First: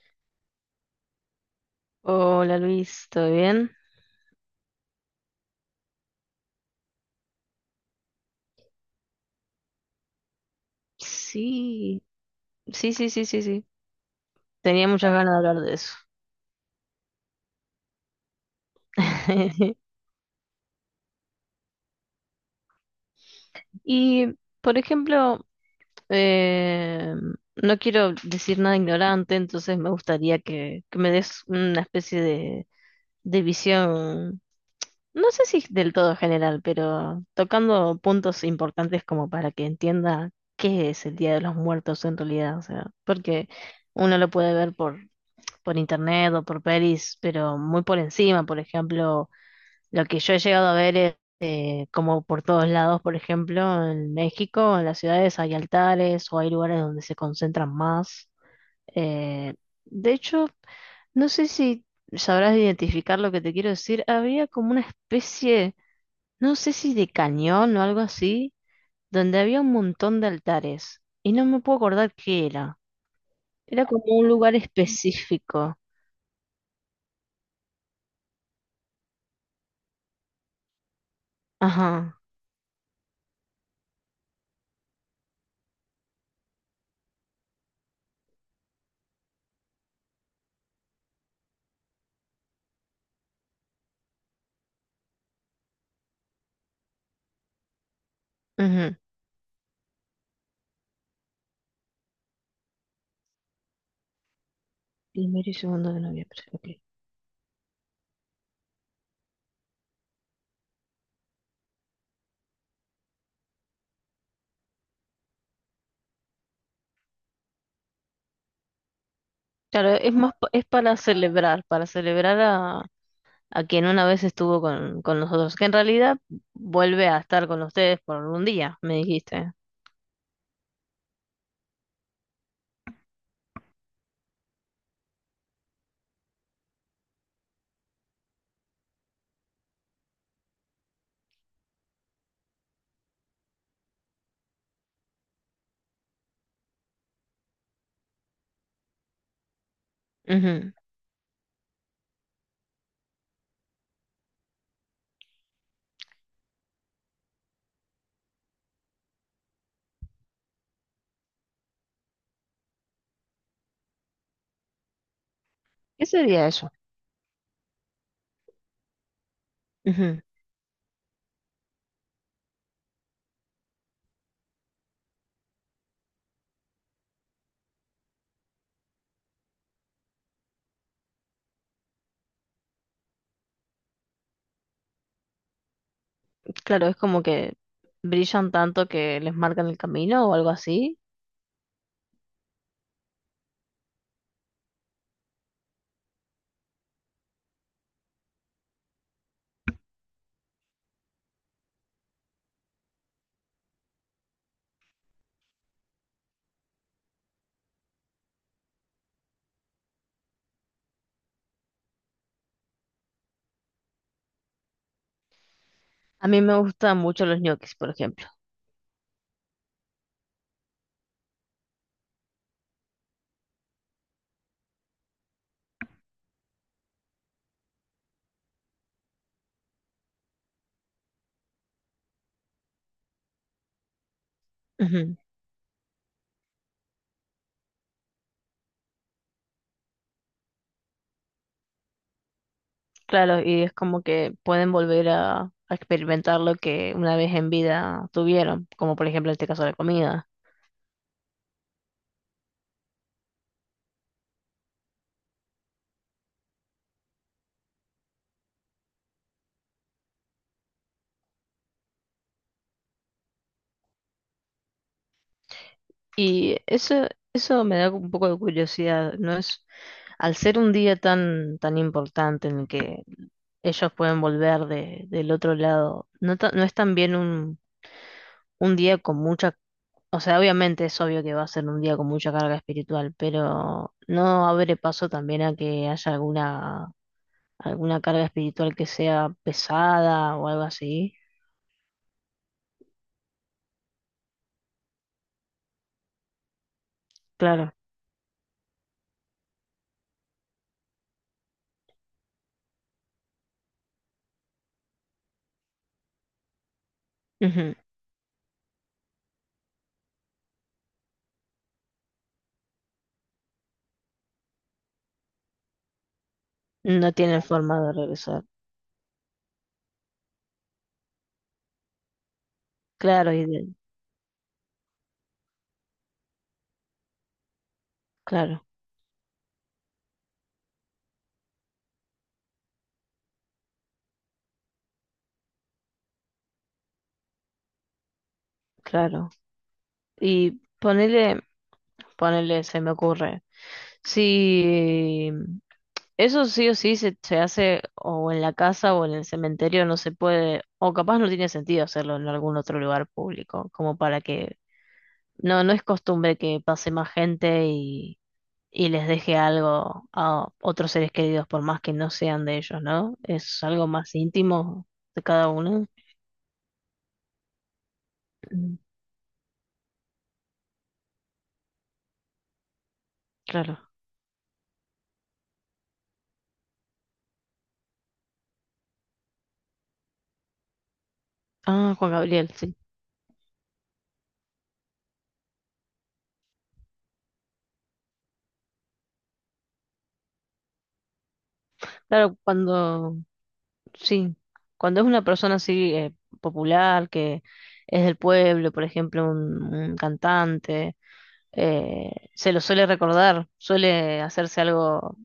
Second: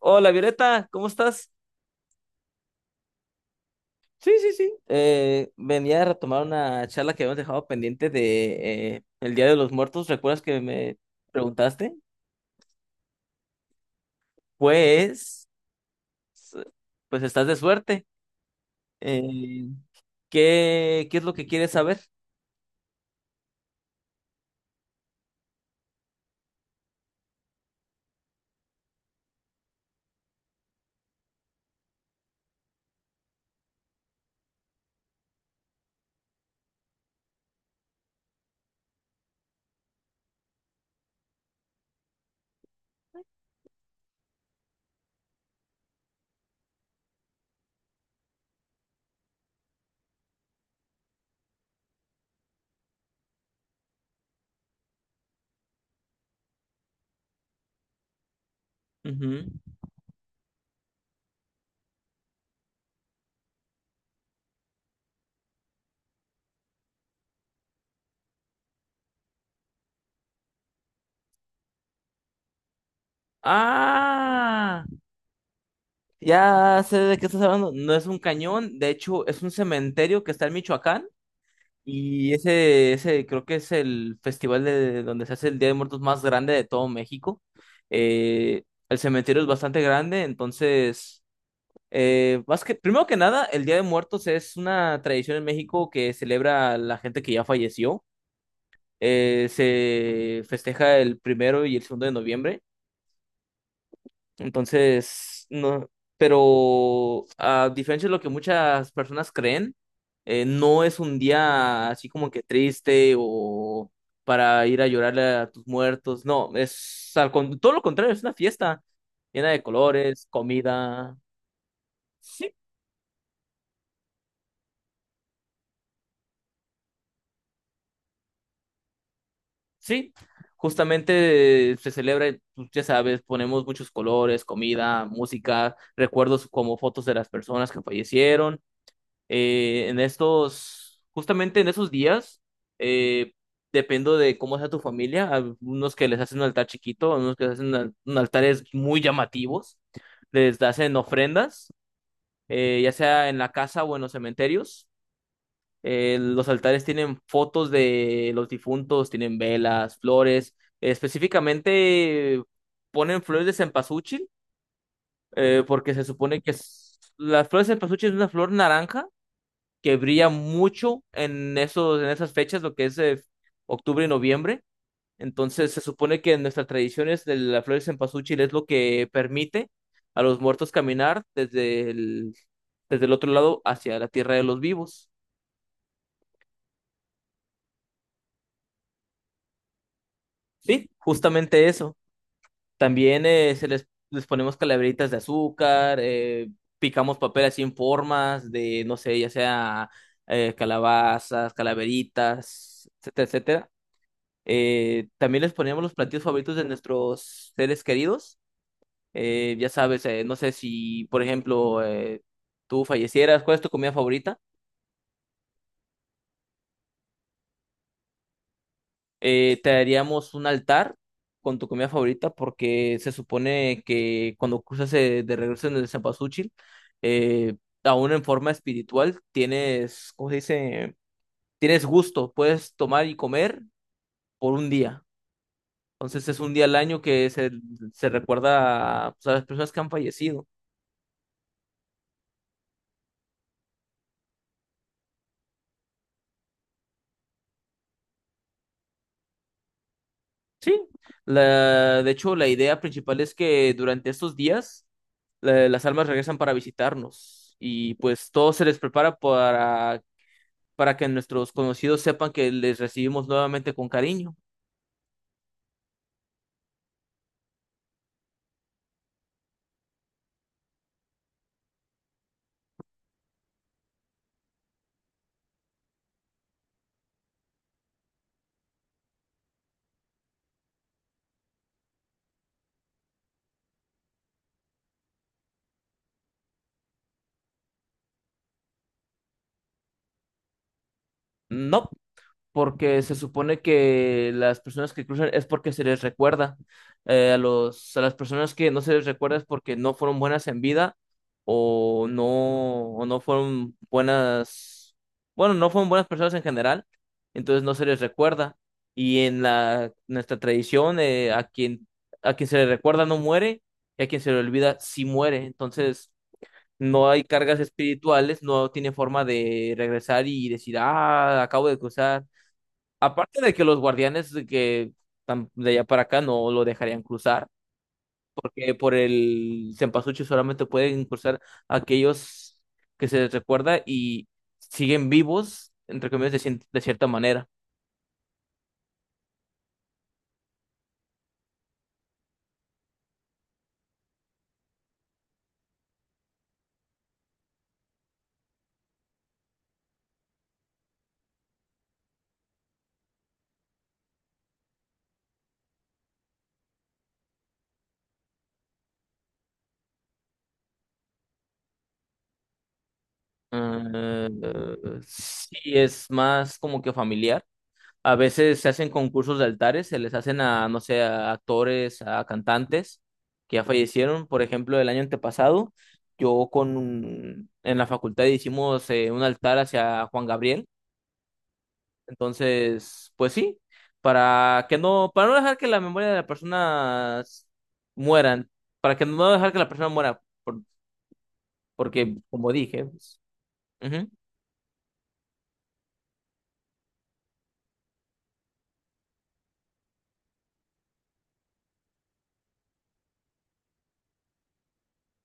Hola Violeta, ¿cómo estás? Hola Luis, ¿todo bien? Sí, sí, sí. Venía a retomar una charla que habíamos dejado pendiente de el Día de los Muertos. ¿Recuerdas que me preguntaste? Sí, sí, sí, sí, sí, sí. Tenía muchas ganas de Pues, hablar de eso. pues, estás de suerte. Eh, qué es lo que quieres saber? Y, por ejemplo, eh, no quiero decir nada ignorante, entonces me gustaría que me des una especie de visión, no sé si del todo general, pero tocando puntos importantes como para que entienda qué es el Día de los Muertos en realidad, o sea, porque uno lo puede ver por internet o por pelis, pero muy por encima. Por ejemplo, lo que yo he llegado a ver es como por todos lados, por ejemplo, en México, en las ciudades hay altares o hay lugares donde se concentran más. Ujú. Eh, de hecho, no sé si sabrás identificar lo que te quiero decir. Había como una especie, no sé si de cañón o algo así, donde había un montón de altares. Y no me puedo acordar qué era. Era como un lugar Ah, específico. ya sé de qué estás hablando. No es un cañón, de hecho es un cementerio que está en Michoacán. Ajá. Y ese creo que es el festival de donde se hace el Día de Muertos más grande de todo México. Eh, el cementerio es bastante grande. Entonces, primero que nada, el Día de Muertos es una tradición en México que celebra a la gente que ya falleció. Ujú. Se festeja el primero y el segundo de noviembre. Entonces, Primero y no, segundo de noviembre. Ok. pero a diferencia de lo que muchas personas creen, no es un día así como que triste o para ir a llorarle a tus muertos. No, es todo lo contrario, es una fiesta llena de Claro, es colores, más, es comida. Para celebrar Sí, a quien una vez estuvo con nosotros, que en realidad vuelve a estar con ustedes por un día, me dijiste. sí. Justamente se celebra, pues, ya sabes, ponemos muchos colores, comida, música, recuerdos como fotos de las personas que fallecieron. Justamente en esos días, eh, dependo de cómo sea tu familia, algunos que les hacen un altar chiquito, algunos que les hacen un altares muy llamativos, les Ujú. hacen ofrendas, ya sea en la casa o en los cementerios. Los altares tienen fotos de los difuntos, tienen velas, flores, específicamente ponen flores de cempasúchil, porque se ¿Qué supone sería que eso? Las flores de cempasúchil es una flor naranja que Ujú. brilla mucho en esas fechas, lo que es octubre y noviembre. Entonces se supone que en nuestras tradiciones de la flor de cempasúchil es lo que permite a los muertos caminar desde el otro lado hacia la tierra de los vivos. Claro, es como que brillan tanto que les marcan el camino o algo Sí, así. justamente eso. También les ponemos calaveritas de azúcar, picamos papel así en formas de, no sé, ya sea calabazas, calaveritas, etcétera, etcétera. También les poníamos los platillos favoritos de nuestros seres queridos. Ya sabes, no sé si, por ejemplo, tú fallecieras, ¿cuál es tu comida favorita? A mí me gustan mucho los ñoquis, por ejemplo. Te haríamos un altar con tu comida favorita porque se supone que cuando cruzas de regreso en el Cempasúchil, eh, aún en forma espiritual, tienes, ¿cómo se dice? Tienes gusto, puedes tomar y comer por un día. Ujú. Entonces es un día al año que se recuerda, pues, a las personas que han fallecido. Claro, y es como que pueden volver a experimentar lo que una vez en vida tuvieron, como por ejemplo en este caso la comida. Sí, de hecho, la idea principal es que durante estos días las almas regresan para visitarnos y pues todo se les prepara para que nuestros conocidos sepan que les recibimos nuevamente con cariño. Y eso me da un poco de curiosidad, ¿no es? Al ser un día tan, tan importante en el que ellos pueden volver de, del otro lado. No, no es también un día con mucha, o sea, obviamente es obvio que va a ser un día con mucha carga espiritual, pero no abre paso también a que haya alguna, alguna carga espiritual que sea pesada o algo así. No, porque se supone que las personas que cruzan es porque se les recuerda. Eh, a Claro, los, a las personas que no se les recuerda es porque no fueron buenas en vida, o no fueron buenas, bueno, no fueron buenas personas en general, entonces no ujú. se les recuerda. Y en nuestra tradición, a quien se le recuerda no muere, y a quien se le olvida sí muere. Entonces, no No hay tienen cargas forma de espirituales, regresar. no tiene forma de regresar y decir, ah, acabo de cruzar. Claro, Aparte de que los guardianes de de allá para acá no lo dejarían cruzar, claro, porque por el cempasúchil solamente pueden cruzar aquellos que se les recuerda y siguen vivos, entre comillas, de cierta manera. claro. Y ponele, ponele, se me ocurre. Si eso sí o sí se hace o en la casa o en el cementerio, no se puede, o capaz no tiene sentido hacerlo en algún otro lugar público, como para que no, no es costumbre que pase más gente y les deje algo a otros seres queridos, por más que no sean de ellos, ¿no? Es algo más Eh, íntimo de cada sí, uno. es más como que familiar. A veces se Mm. hacen concursos de altares, se les hacen a, no sé, a actores, a cantantes que ya Claro. fallecieron. Por ejemplo, el año antepasado, yo en la facultad hicimos un altar hacia Juan Gabriel. Ah, Juan Gabriel, sí. Entonces, pues sí, para que no, para no dejar que la memoria de la persona mueran, para que no dejar que la persona muera, porque Claro, como dije, cuando, pues. sí, cuando es una persona así popular, que es del pueblo, por ejemplo, un cantante, se lo suele recordar, suele hacerse algo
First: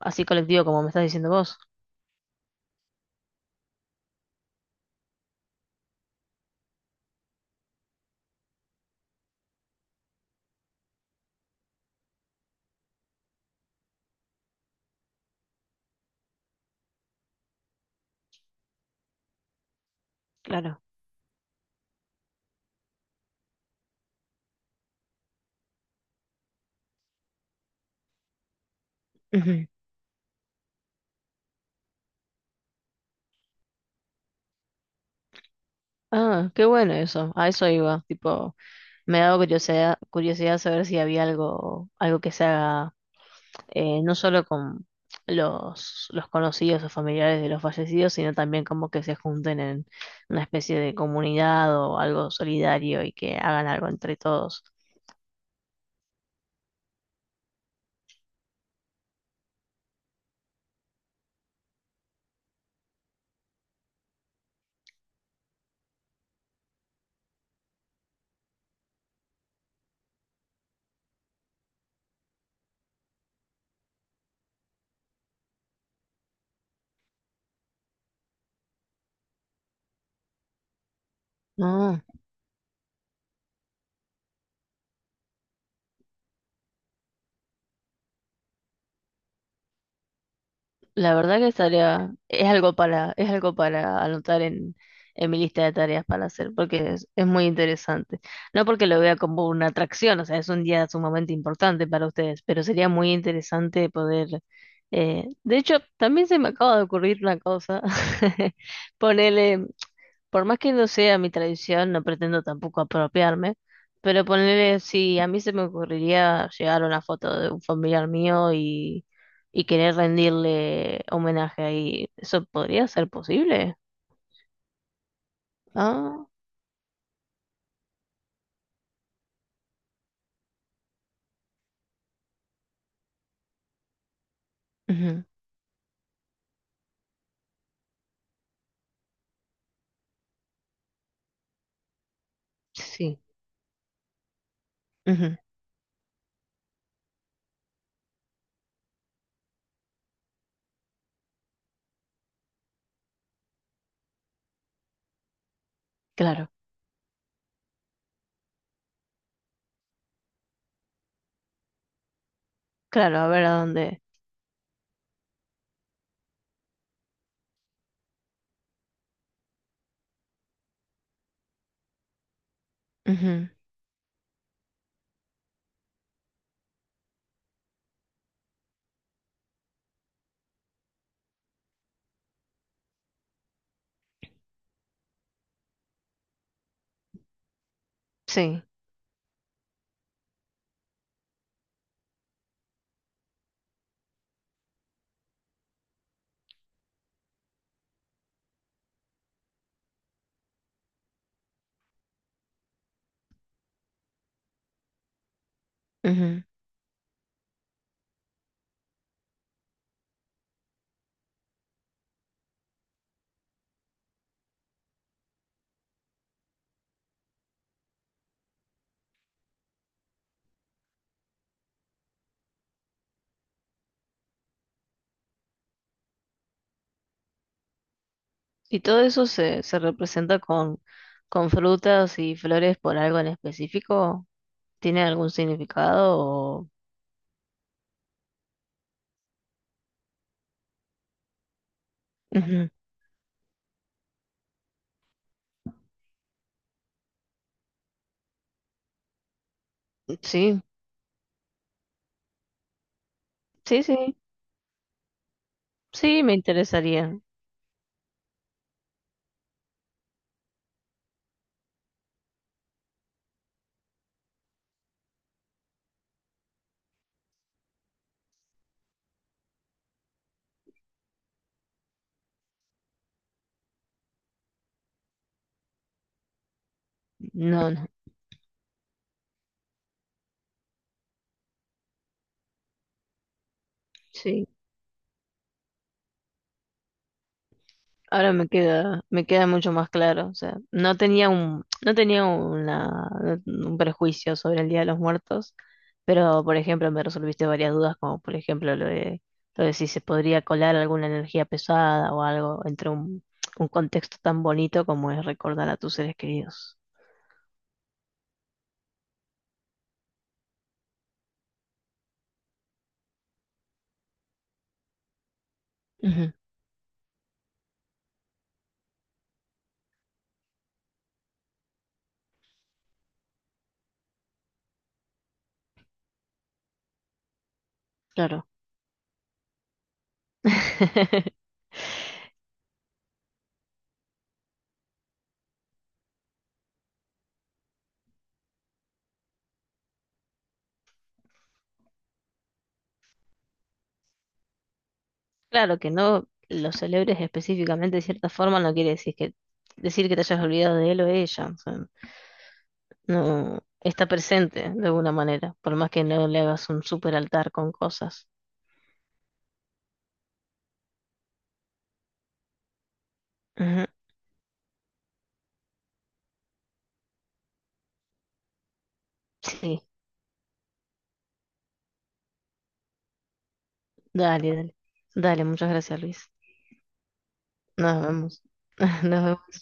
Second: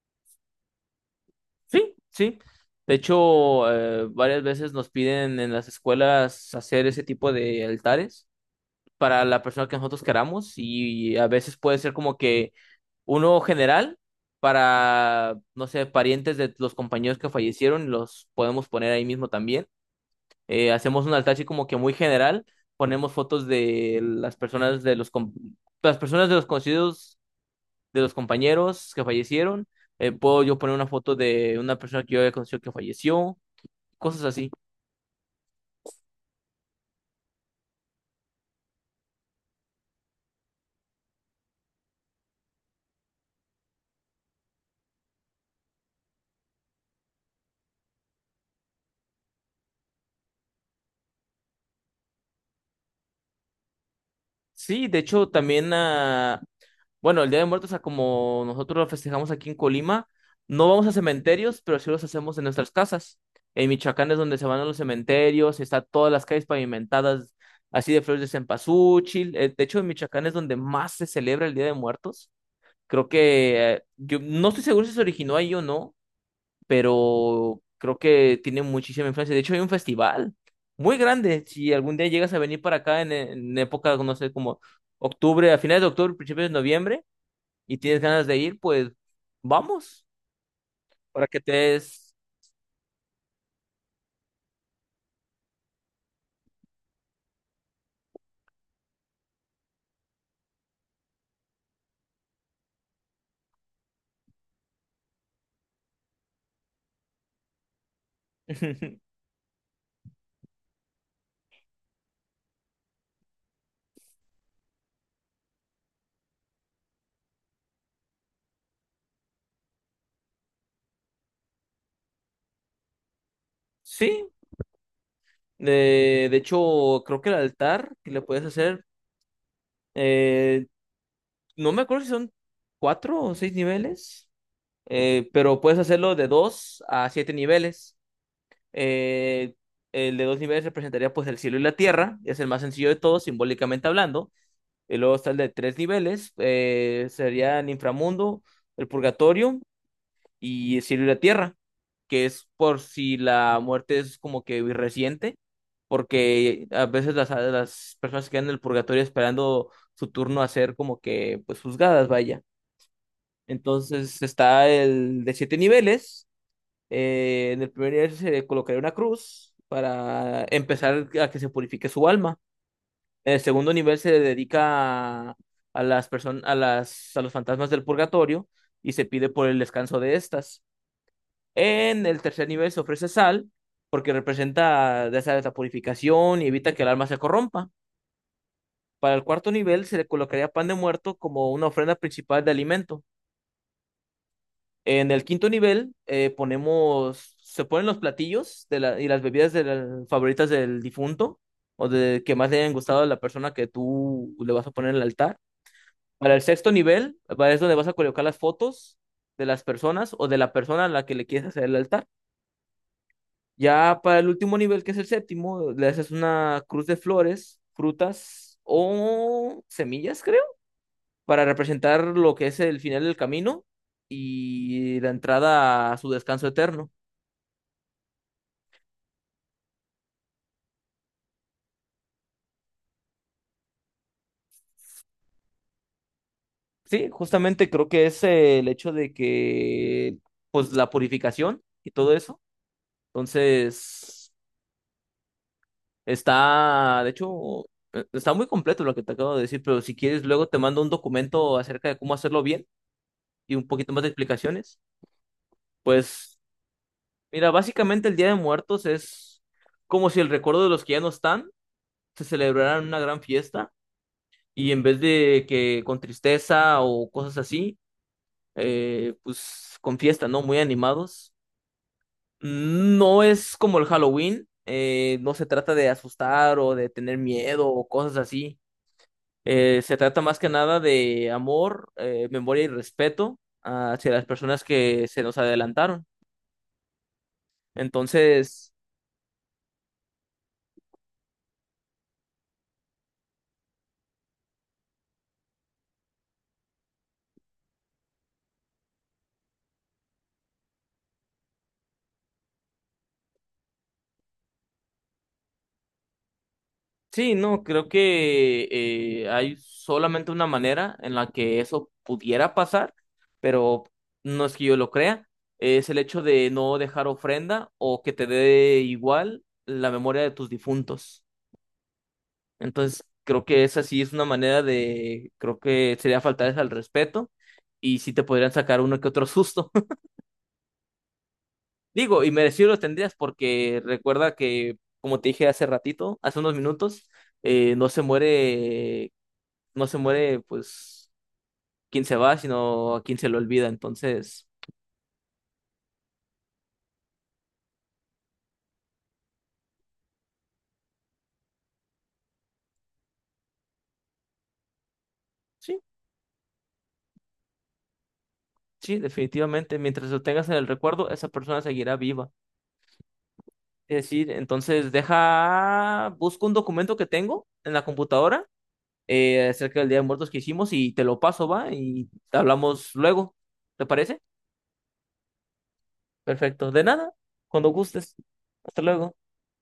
así colectivo como me estás diciendo vos. Sí, sí. De hecho, varias veces nos piden en las escuelas hacer ese tipo de altares para la persona que nosotros queramos, y a veces puede ser como que uno general para, no sé, parientes de los compañeros que fallecieron, los podemos poner ahí mismo también. Claro. Hacemos un altar así como que muy general, ponemos fotos de las personas de las personas de los conocidos de los compañeros que fallecieron. Ujú. Puedo yo poner una foto de una persona que yo había conocido que falleció, cosas así. Ah, qué bueno eso, a eso iba, tipo, me daba curiosidad, curiosidad saber si había algo, algo que se haga no solo con los conocidos o familiares de los fallecidos, sino también como que se junten en una especie de comunidad o algo solidario y que hagan algo entre todos. Sí, de hecho, también, ah, bueno, el Día de Muertos, ah, como nosotros lo festejamos aquí en Colima, no vamos a cementerios, pero sí los hacemos en nuestras casas. En Michoacán es donde se van a los cementerios, está todas las calles pavimentadas así de flores de cempasúchil. De hecho, en Michoacán es donde más se celebra el Día de Muertos. Creo que yo no estoy seguro si se originó ahí o no, pero creo que tiene muchísima influencia. De hecho, hay un festival muy grande. Si algún No. día llegas a venir para acá en época, no sé, como octubre, a finales de octubre, principios de noviembre, y tienes ganas de ir, pues vamos, La para verdad que que te estaría, des... es algo para anotar en mi lista de tareas para hacer, porque es muy interesante. No porque lo vea como una atracción, o sea, es un día sumamente importante para ustedes, pero sería muy interesante poder, de hecho, también se me acaba de ocurrir una cosa, ponerle por más que no sea mi tradición, no pretendo tampoco apropiarme, pero ponerle, si a mí se me ocurriría llegar a una foto de un familiar mío y querer rendirle homenaje ahí, ¿eso podría ser posible? Sí, Ah, de hecho, creo que el altar que le puedes hacer, eh, no me acuerdo si son cuatro o seis niveles, ujú, pero puedes hacerlo de dos a siete niveles. Eh, el de dos niveles representaría, pues, el cielo y la tierra, es el más sencillo de sí, todos, simbólicamente hablando. Y luego está el ujú, de tres niveles, sería el inframundo, el purgatorio y el cielo y la tierra, que es por si la muerte es como que reciente, claro, porque a veces las personas se quedan en el purgatorio esperando su turno a ser como que, pues, juzgadas, vaya. claro, a ver a dónde. Entonces está el de siete niveles. En el primer nivel se le colocaría una cruz para empezar a que se purifique su alma. En el Ujú, segundo nivel se le dedica a las personas, a los fantasmas del purgatorio, y se pide por el descanso de estas. En el tercer nivel se ofrece sal porque representa de esa esa purificación y evita que el alma se corrompa. sí, Para el cuarto nivel se le colocaría pan de muerto como una ofrenda principal de alimento. En el quinto nivel, ponemos, se ponen los platillos y las bebidas favoritas del difunto, o de que más le hayan gustado a la persona que tú le vas a poner en el altar. Para el ujú. sexto nivel, para es donde vas a colocar las fotos de las personas o de la persona a la que le quieres hacer el altar. Ya para el último nivel, que es el séptimo, le haces una cruz de flores, frutas o semillas, creo, para representar lo que es el final del camino y la entrada a su descanso eterno. Y todo eso se, se representa con frutas y flores por algo en específico. ¿Tiene algún significado? O... Sí, justamente creo que es, el hecho de que, pues, la purificación y todo eso. Ujú. Entonces, de hecho, está muy completo lo que te acabo de decir, pero si quieres, luego te Sí, mando un documento acerca de cómo hacerlo bien y un sí, poquito más de sí. explicaciones. Sí, me Pues, interesaría. mira, básicamente el Día de Muertos es como si el recuerdo de los que ya no están se celebrara en una gran fiesta, y en vez de que con tristeza o cosas así, pues, con fiesta, ¿no? Muy animados. No es como el Halloween, no se trata de asustar o de tener miedo No, no, o cosas así. Se trata más que nada de amor, memoria y respeto hacia las sí. personas que se nos adelantaron. Ahora Entonces, me queda mucho más claro. O sea, no tenía un, no tenía una, un prejuicio sobre el Día de los Muertos, pero por ejemplo me resolviste varias dudas, como por ejemplo lo de si se podría colar alguna energía pesada o algo entre un contexto tan bonito como es recordar a tus seres queridos. sí, no, creo que hay solamente una manera en la que eso pudiera pasar, pero no es que yo lo crea. Es el hecho Ujú, de no dejar ofrenda o que te dé igual la memoria de tus difuntos. Entonces, creo que esa sí es una manera de, creo que sería faltarles al respeto y sí te claro. podrían sacar uno que otro susto. Digo, y merecido los tendrías porque recuerda que, como te dije hace ratito, hace unos minutos, no se muere, no se muere, pues, quien se va, sino a quien se lo olvida. Entonces, Claro, que no lo celebres específicamente de cierta forma no quiere decir que te hayas olvidado de él o ella. O sea, no está presente de alguna manera, por sí, más que no le hagas un super altar con cosas. sí, definitivamente, mientras lo tengas en el recuerdo, esa persona seguirá viva. Ujú. Es decir, entonces deja, busco un documento que tengo en la computadora acerca Sí, del Día de Muertos que hicimos y te lo paso, va, y hablamos luego. ¿Te parece? dale, dale. Dale, muchas gracias, Luis. Perfecto. De nada, cuando Nos gustes. vemos. Hasta luego. Nos vemos.